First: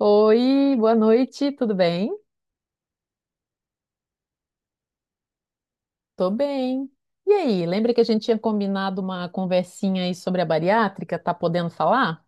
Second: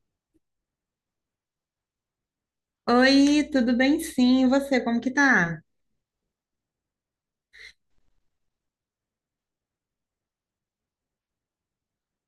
Oi, boa noite, tudo bem? Oi, tudo bem? Sim, e você, como que tá? Tô bem. E aí, lembra que a gente tinha combinado uma conversinha aí sobre a bariátrica? Tá podendo falar?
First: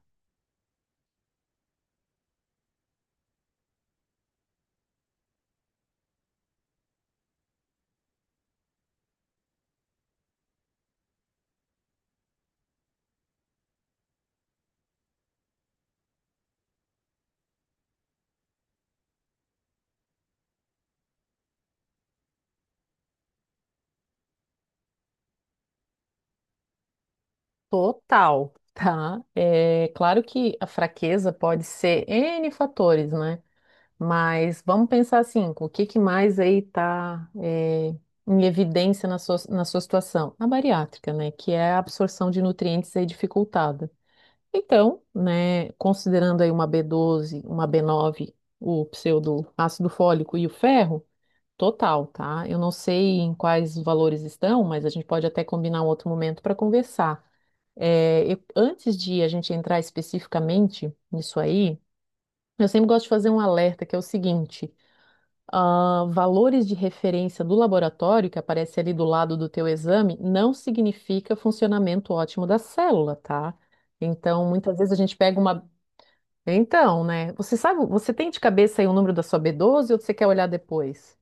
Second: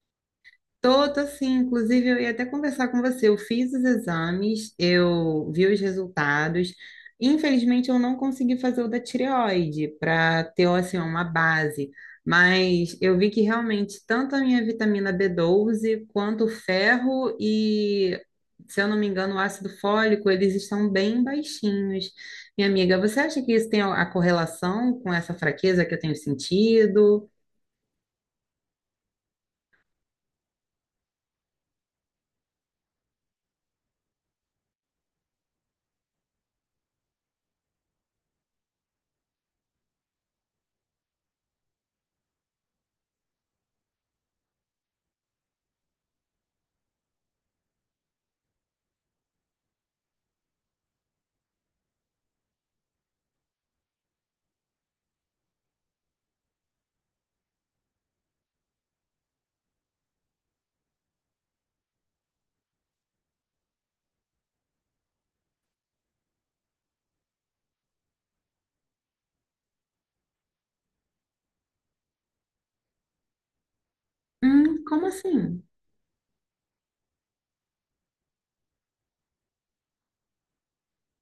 Tô sim, inclusive eu ia até conversar com você. Eu fiz os exames, eu vi os resultados. Infelizmente eu não consegui fazer o da tireoide para ter assim uma base, mas eu vi que realmente tanto a minha vitamina b doze quanto o ferro e, se eu não me engano, o ácido fólico, eles estão bem baixinhos. Minha amiga, você acha que isso tem a correlação com essa fraqueza que eu tenho sentido? Total, tá? É claro que a fraqueza pode ser N fatores, né? Mas vamos pensar assim, o que que mais aí tá é, em evidência na sua situação? A bariátrica, né? Que é a absorção de nutrientes aí dificultada. Então, né, considerando aí uma B12, uma B9, o pseudo ácido fólico e o ferro, total, tá? Eu não sei em quais valores estão, mas a gente pode até combinar um outro momento para conversar. É, antes de a gente entrar especificamente nisso aí, eu sempre gosto de fazer um alerta que é o seguinte: valores de referência do laboratório que aparece ali do lado do teu exame não significa funcionamento ótimo da célula, tá? Então, muitas vezes a Como gente pega assim? uma então, né? Você sabe, você tem de cabeça aí o número da sua B12 ou você quer olhar depois?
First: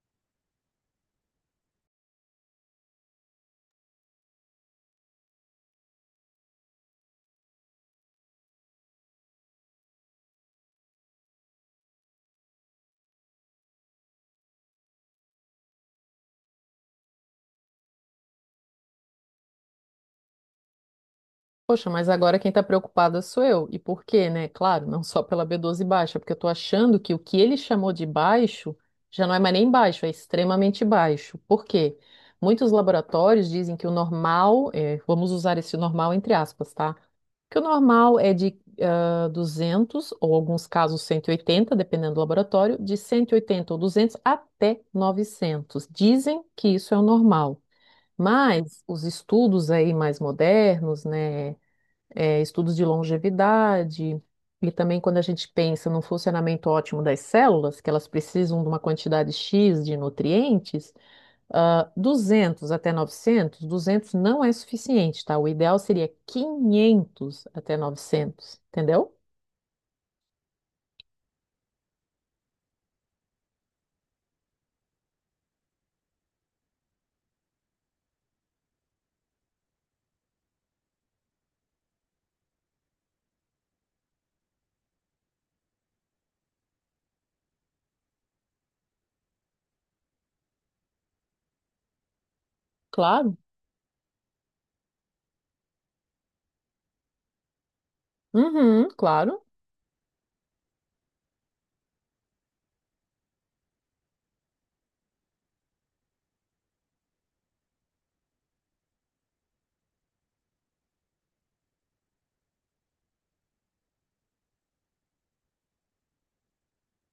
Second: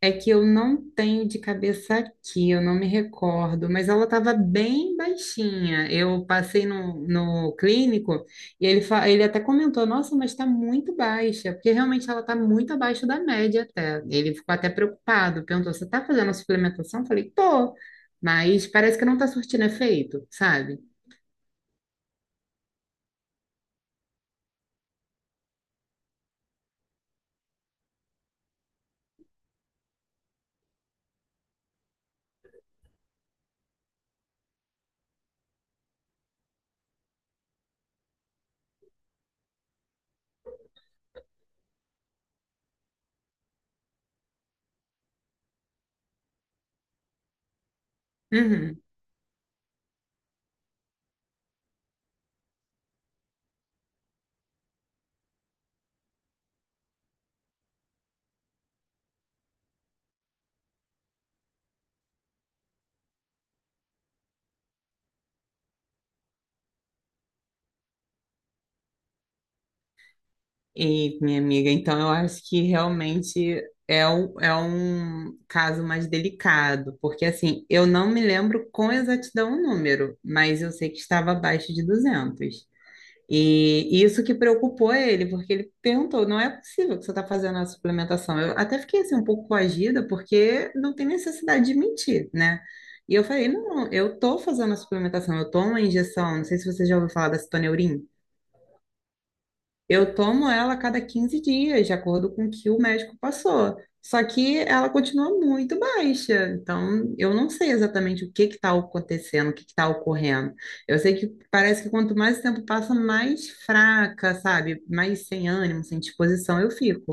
É que eu não tenho de cabeça aqui, eu não me recordo, mas ela estava bem baixinha. Eu passei no clínico e ele, ele até comentou: Nossa, mas está muito baixa, porque realmente ela está muito abaixo da média até. Ele ficou até preocupado, perguntou: Você está fazendo a suplementação? Eu falei: Tô, mas parece que não está surtindo efeito, sabe? Poxa, mas agora quem está preocupada sou eu. E por quê, né? Claro, não só pela B12 baixa, porque eu estou achando que o que ele chamou de baixo já não é mais nem baixo, é extremamente baixo. Por quê? Muitos laboratórios dizem que o normal, é, vamos usar esse normal entre aspas, tá? Que o normal é de 200, ou alguns casos 180, dependendo do laboratório, de 180 ou 200 até 900. Dizem que isso é o normal. Uhum. Mas os estudos aí mais modernos, né? Estudos de longevidade, e também quando a gente pensa no funcionamento ótimo das células, que elas precisam de uma quantidade X de nutrientes, 200 até 900, 200 não é suficiente, tá? O ideal seria 500 até 900, entendeu? E, minha amiga, então eu acho que realmente é um caso mais delicado, porque assim, eu não me lembro com exatidão o número, mas eu sei que estava abaixo de duzentos. E isso que preocupou ele, porque ele perguntou, não é possível que você está fazendo a suplementação. Eu até fiquei assim um pouco coagida, porque não tem necessidade de mentir, né? E eu Claro. falei, não, eu tô fazendo a suplementação, eu tomo a injeção, não sei se você já ouviu falar da citoneurin. Uhum, claro. Eu tomo ela a cada 15 dias, de acordo com o que o médico passou. Só que ela continua muito baixa. Então, eu não sei exatamente o que está acontecendo, o que está ocorrendo. Eu sei que parece que quanto mais o tempo passa, mais fraca, sabe? Mais sem ânimo, sem disposição eu fico.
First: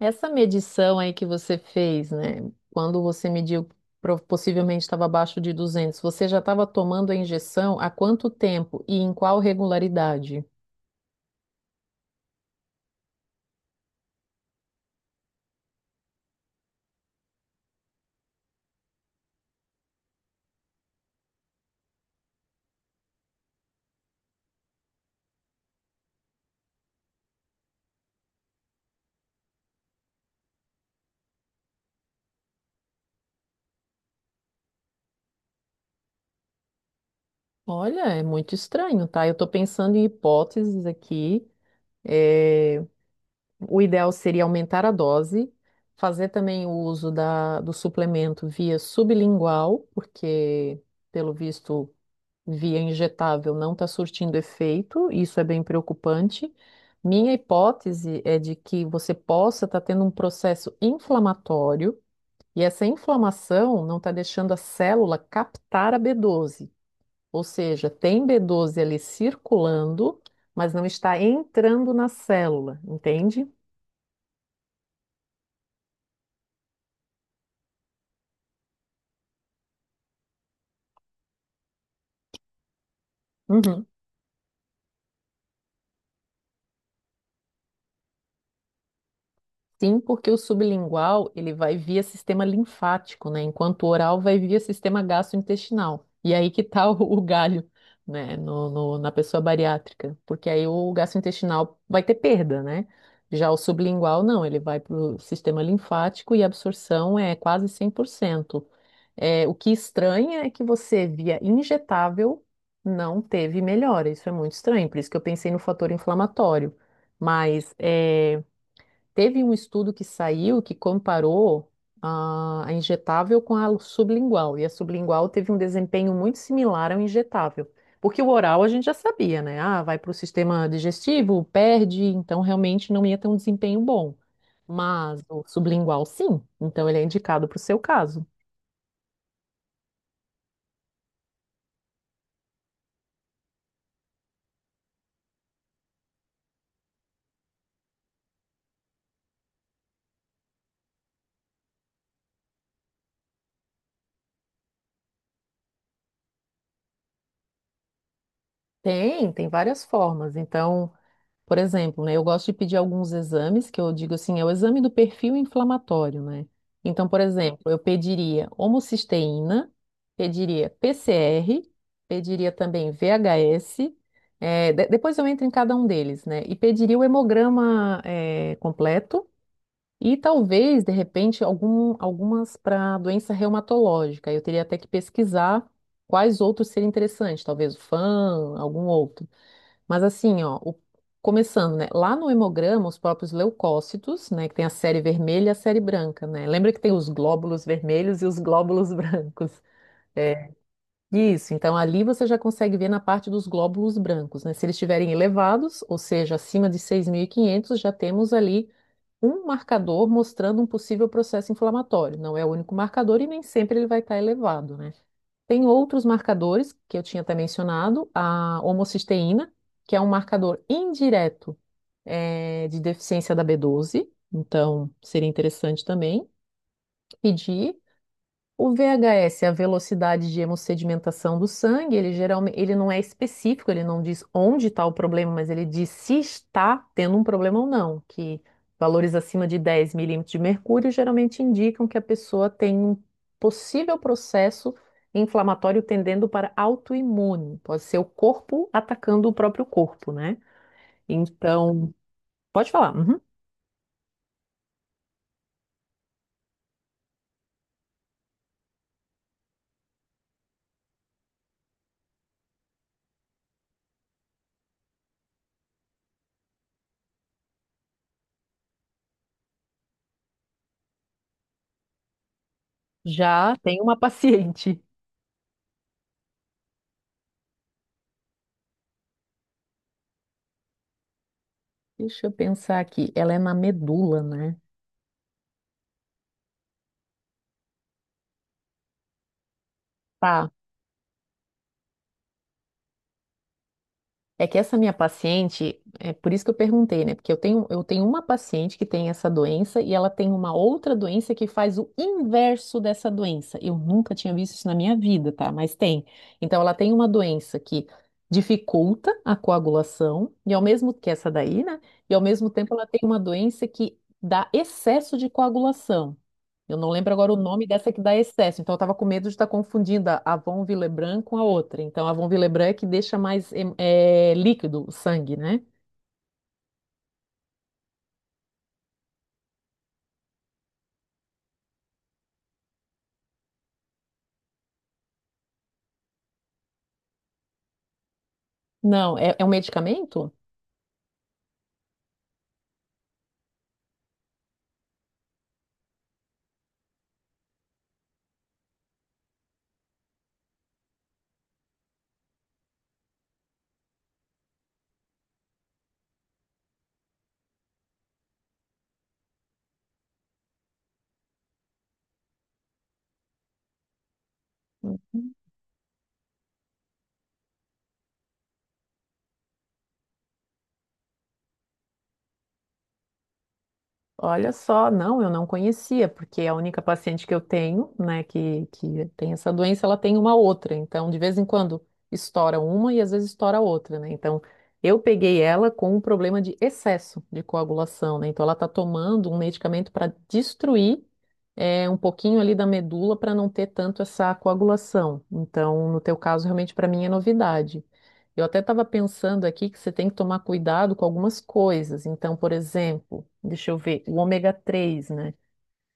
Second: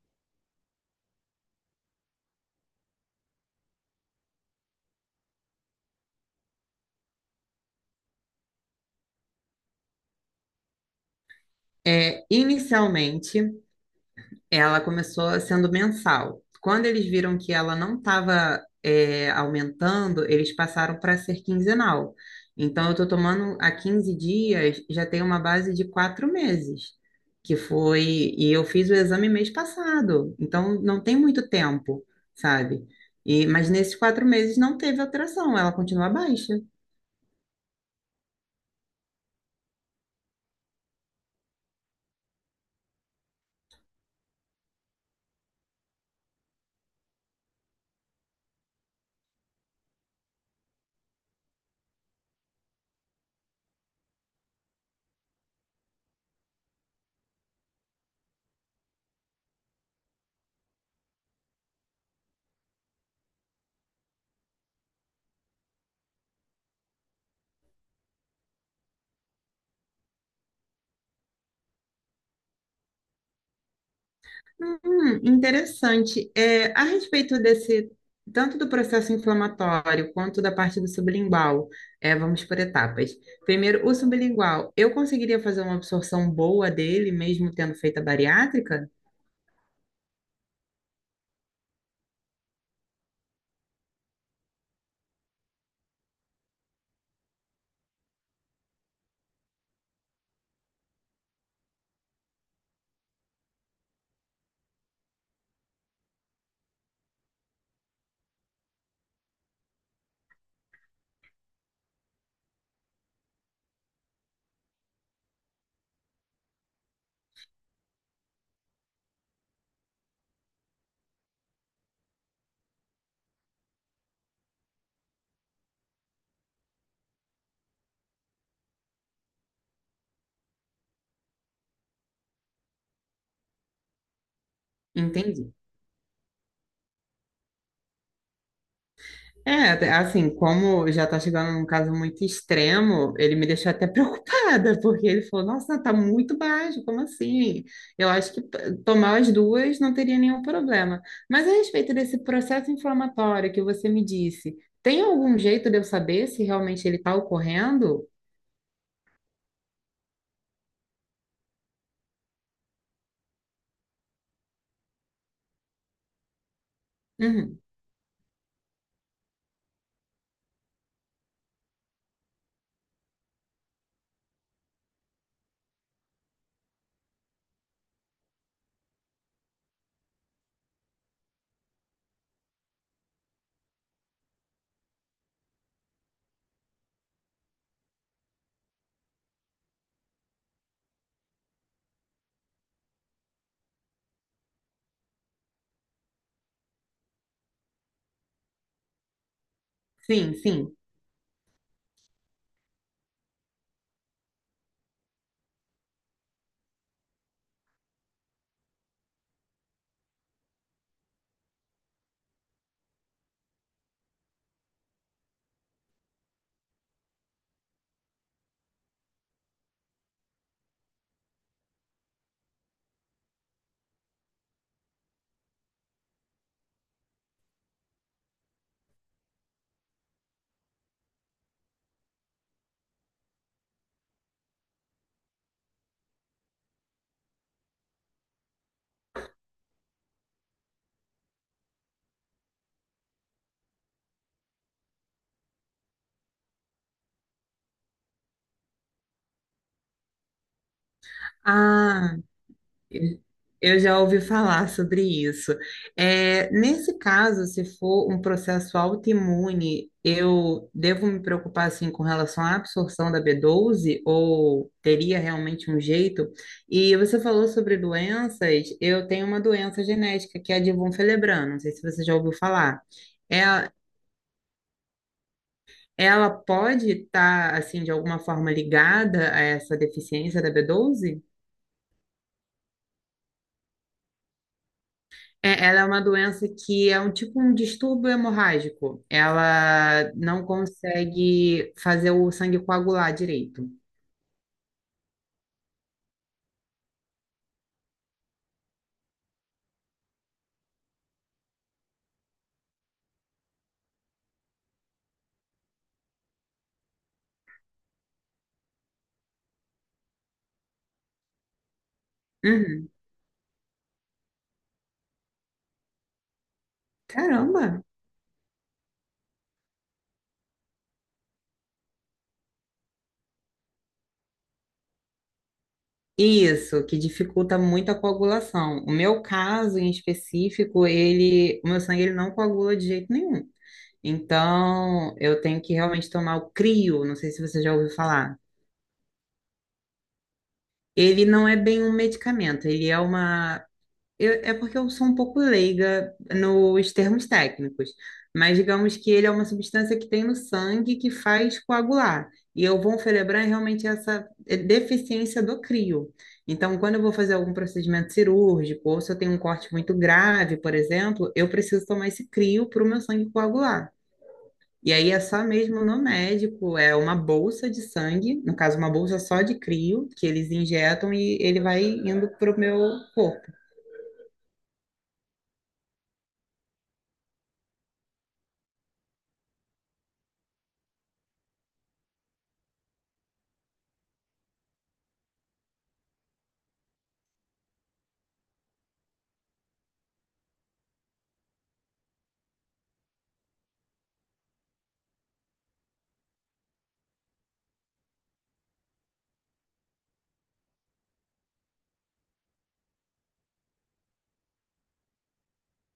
Essa medição aí que você fez, né? Quando você mediu, possivelmente estava abaixo de 200, você já estava tomando a injeção há quanto tempo e em qual regularidade? É, inicialmente. Ela começou sendo mensal. Quando eles viram que ela não estava aumentando, eles passaram para ser quinzenal. Então, eu estou tomando há 15 dias, já tem uma base de quatro meses, que foi. E eu fiz o exame mês passado, então não tem muito tempo, sabe? E, mas nesses quatro meses não teve alteração, ela continua baixa. Olha, é muito estranho, tá? Eu estou pensando em hipóteses aqui. É, o ideal seria aumentar a dose, fazer também o uso do suplemento via sublingual, porque, pelo visto, via injetável não está surtindo efeito, isso é bem preocupante. Minha hipótese é de que você possa estar tendo um processo inflamatório, e essa inflamação não está deixando a célula captar a B12. Ou seja, tem B12 ali circulando, mas não está entrando na célula, entende? Interessante. É, a respeito desse, tanto do processo inflamatório quanto da parte do sublingual, é, vamos por etapas. Uhum. Primeiro, o sublingual, eu conseguiria fazer uma absorção boa dele, mesmo tendo feito a bariátrica? Sim, porque o sublingual ele vai via sistema linfático, né? Enquanto o oral vai via sistema gastrointestinal. E aí que tá o galho, né? Na pessoa bariátrica, porque aí o gastrointestinal vai ter perda, né? Já o sublingual não, ele vai para o sistema linfático e a absorção é quase 100%. É, o que estranha é que você via injetável não teve melhora. Isso é muito estranho, por isso que eu pensei no fator inflamatório. Mas é, teve um estudo que saiu que comparou a injetável com a sublingual, e a sublingual teve um desempenho muito similar ao injetável. Porque o oral a gente já sabia, né? Ah, vai para o sistema digestivo, perde, então realmente não ia ter um desempenho bom. Mas o Entendi. sublingual, sim, então ele é indicado para o seu caso. É, assim, como já tá chegando num caso muito extremo, ele me deixou até preocupada, porque ele falou, nossa, tá muito baixo, como assim? Eu acho que tomar as duas não teria nenhum problema. Mas a respeito desse processo inflamatório que você me disse, tem algum jeito de eu saber se realmente ele tá ocorrendo? Tem várias formas. Então. Por exemplo, né, eu gosto de pedir alguns exames, que eu digo assim, é o exame do perfil inflamatório, né? Então, por exemplo, Uhum, eu pediria homocisteína, pediria PCR, pediria também VHS, depois eu entro em cada um deles, né? E pediria o hemograma, completo e talvez, de repente, algumas para doença reumatológica. Eu teria até que pesquisar quais outros seriam interessantes, talvez o FAM, algum outro. Mas assim, ó, começando, né? Lá no hemograma, os próprios leucócitos, né? Que tem a série vermelha e a série branca, né? Lembra que tem os glóbulos vermelhos e os glóbulos brancos. sim, É, sim. isso, então ali você já consegue ver na parte dos glóbulos brancos, né? Se eles estiverem elevados, ou seja, acima de 6.500, já temos ali um marcador mostrando um possível processo inflamatório. Não é o único marcador e nem sempre ele vai estar elevado, né? Tem outros marcadores que eu tinha até mencionado, a homocisteína, que é um marcador indireto de deficiência da B12, então seria interessante também pedir. O VHS é a velocidade de hemossedimentação do sangue. Ele geralmente, ele não é específico, ele não diz onde está o problema, mas ele diz se está tendo um problema ou não. Que valores acima de 10 mmHg geralmente indicam que a pessoa tem um possível processo inflamatório tendendo para autoimune. Pode ser o corpo atacando o próprio corpo, né? Então, Ah. pode falar. Eu Uhum. eu já ouvi falar sobre isso. É, nesse caso, se for um processo autoimune, eu devo me preocupar assim com relação à absorção da b doze ou teria realmente um jeito? E você falou sobre doenças. Eu tenho uma doença genética que é a de von Willebrand. Não sei se você já ouviu falar. Já Ela, tem uma paciente. ela pode estar assim de alguma forma ligada a essa deficiência da b doze? Deixa eu pensar aqui. Ela é na medula, né? É, ela é uma doença que é um tipo um distúrbio hemorrágico. Ela não Tá. consegue fazer o sangue coagular direito. É que essa minha paciente, é por isso que eu perguntei, né? Porque eu tenho uma paciente que tem essa doença e ela tem uma outra doença que faz o inverso dessa doença. Eu nunca tinha visto isso na minha vida, tá? Mas tem. Então, ela tem uma doença que dificulta a coagulação, e ao mesmo que essa daí, né? E ao mesmo tempo ela Uhum. tem uma doença que dá excesso de coagulação. Eu não lembro agora o nome Caramba! dessa que dá excesso, então eu estava com medo de estar confundindo a Avon Villebranc com a outra. Então, a Avon Villebranc é que deixa mais líquido o sangue, né? Isso, que dificulta muito a coagulação. O meu caso em específico, ele, o meu sangue ele não coagula de jeito nenhum. Então, eu tenho que realmente tomar o Crio, não sei se você já ouviu falar. Não, é um medicamento? Ele não é bem um medicamento, ele é uma. É porque eu sou um pouco leiga nos termos técnicos, mas digamos que ele é uma substância que tem no sangue que faz coagular. E eu vou celebrar realmente essa deficiência do crio. Então, quando eu vou fazer algum procedimento cirúrgico, ou se eu tenho um corte muito grave, por exemplo, eu preciso tomar esse crio para o meu sangue coagular. E aí é só mesmo no médico, é uma bolsa de sangue, no caso, uma bolsa só de crio, que eles injetam e ele vai indo para o meu corpo. Olha só, não, eu não conhecia, porque a única paciente que eu tenho, né, que tem essa doença, ela tem uma outra. Então, de vez em quando estoura uma e às vezes estoura outra, né? Então, eu peguei ela com um problema de excesso de coagulação, né? Então, ela tá tomando um medicamento para destruir um pouquinho ali da medula para não ter tanto essa coagulação. Então, no teu caso, realmente para mim é novidade. Eu até estava pensando aqui que você tem que tomar cuidado com algumas coisas. Então, por exemplo, deixa eu ver, o ômega 3, né?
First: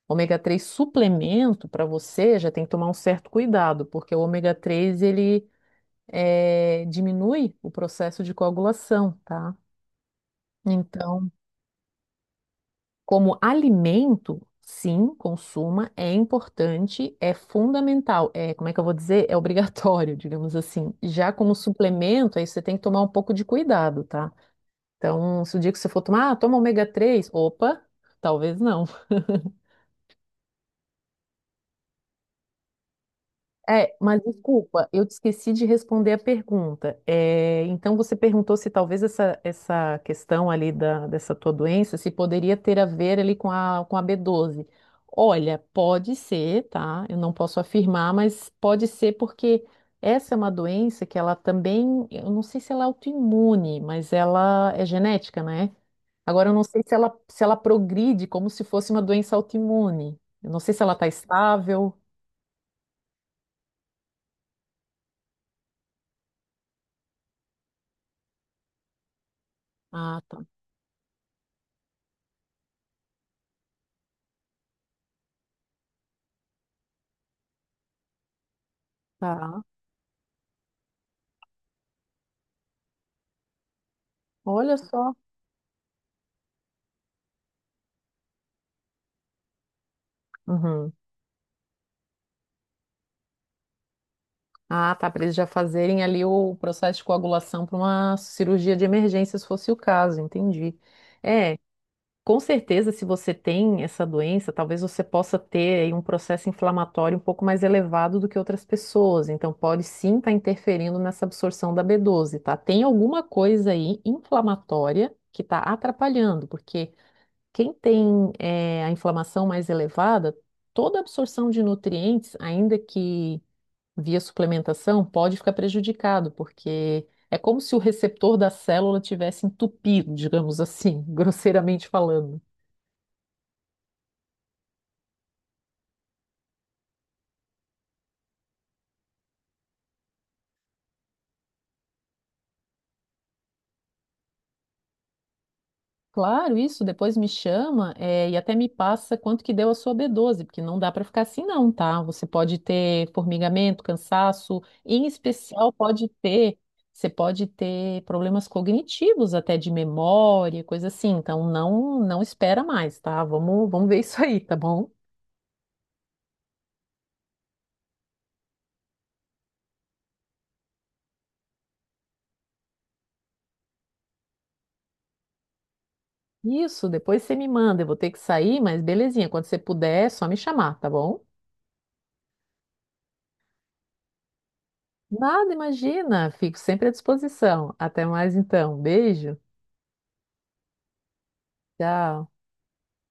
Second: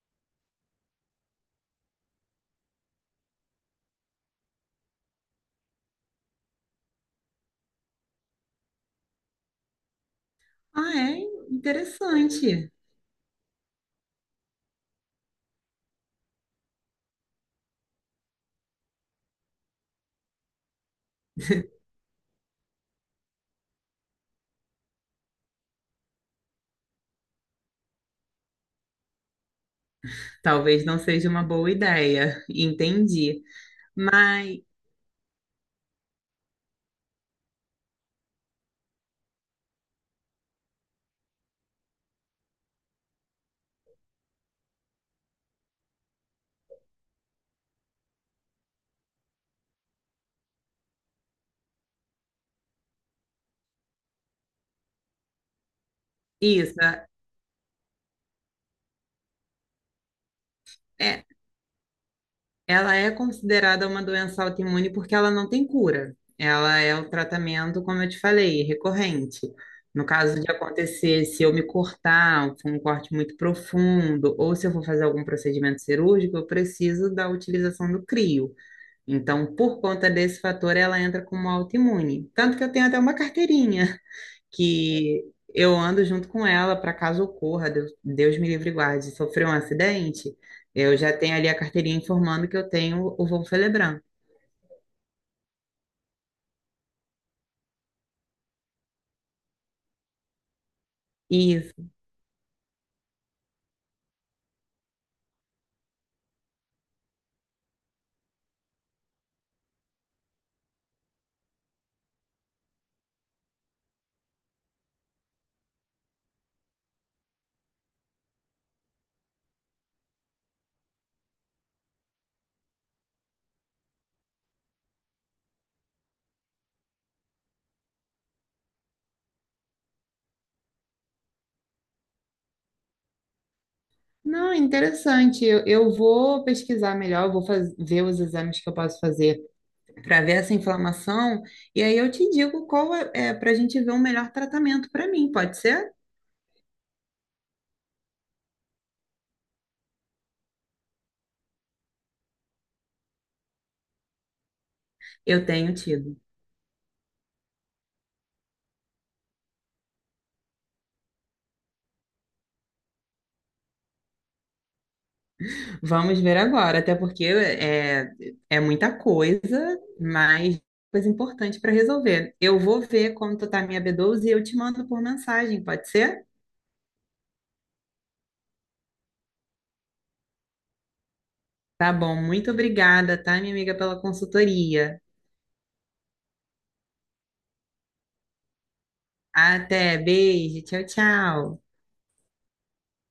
Ômega 3 suplemento para você já tem que tomar um certo cuidado, porque o ômega 3 ele diminui o processo de coagulação, tá? Ah, é Então, interessante. como alimento, sim, consuma, é importante, é fundamental, é, como é que eu vou dizer? É obrigatório, digamos assim. Já como suplemento, aí você tem que tomar um pouco de cuidado, tá? Então, se o dia que você for tomar, ah, toma ômega 3. Opa, talvez não. Talvez não seja uma boa ideia, entendi. É, mas Mas desculpa, eu te esqueci de responder a pergunta. É, então, você perguntou se talvez essa questão ali dessa tua doença, se poderia ter a ver ali com a, B12. Olha, pode ser, tá? Eu não posso afirmar, mas pode ser porque essa é uma doença que ela também, eu não sei se ela é autoimune, mas ela é genética, né? Agora, eu não isso sei se ela progride como se fosse uma doença autoimune. Eu não sei se ela está é, estável. ela é considerada uma doença autoimune porque ela não tem cura. Ela é o tratamento, como eu te falei, recorrente. No Ah, caso tá. de acontecer, se eu me cortar, for um corte muito profundo, ou se eu for fazer algum procedimento cirúrgico, eu preciso da utilização do crio. Então, Tá. por conta desse fator, ela entra como autoimune. Tanto que eu tenho até uma carteirinha. Olha só. Que eu ando junto com ela para caso ocorra, Deus, Deus me livre e guarde, sofreu um acidente, Uhum. eu já tenho ali a carteirinha informando que eu tenho o voo Felebran. Ah, tá. Para eles já fazerem ali o processo de coagulação para uma cirurgia de emergência, se fosse o caso, entendi. É, Isso. com certeza, se você tem essa doença, talvez você possa ter aí um processo inflamatório um pouco mais elevado do que outras pessoas. Então, pode sim estar interferindo nessa absorção da B12, tá? Tem alguma coisa aí inflamatória que está atrapalhando, porque quem tem a inflamação mais elevada, toda a absorção de nutrientes, ainda que via suplementação, pode ficar prejudicado, porque é como se o receptor da célula tivesse entupido, digamos assim, grosseiramente falando. Não, interessante. Eu vou pesquisar melhor, eu vou ver os exames que eu posso fazer para ver essa inflamação e aí eu te digo qual é, para a gente ver um melhor tratamento para mim, pode ser? Claro, isso, depois me chama, e até me passa quanto que deu a sua B12, porque não dá para ficar assim não, tá? Você pode ter formigamento, cansaço, em Eu especial tenho pode tido. ter, você pode ter problemas cognitivos, até de memória, coisa assim. Então não, espera mais, tá? Vamos ver isso aí, tá bom? Vamos ver agora, até porque é, muita coisa, mas coisa importante para resolver. Eu vou ver como tu tá a minha B12 e eu te mando por mensagem, pode ser? Isso, depois você me manda, eu vou ter que sair, mas belezinha, quando você puder, é só me chamar, tá bom? Tá bom, muito obrigada, tá, minha amiga, pela consultoria. Nada, imagina, fico sempre à disposição. Até mais então, beijo, Até, beijo, tchau, tchau. tchau.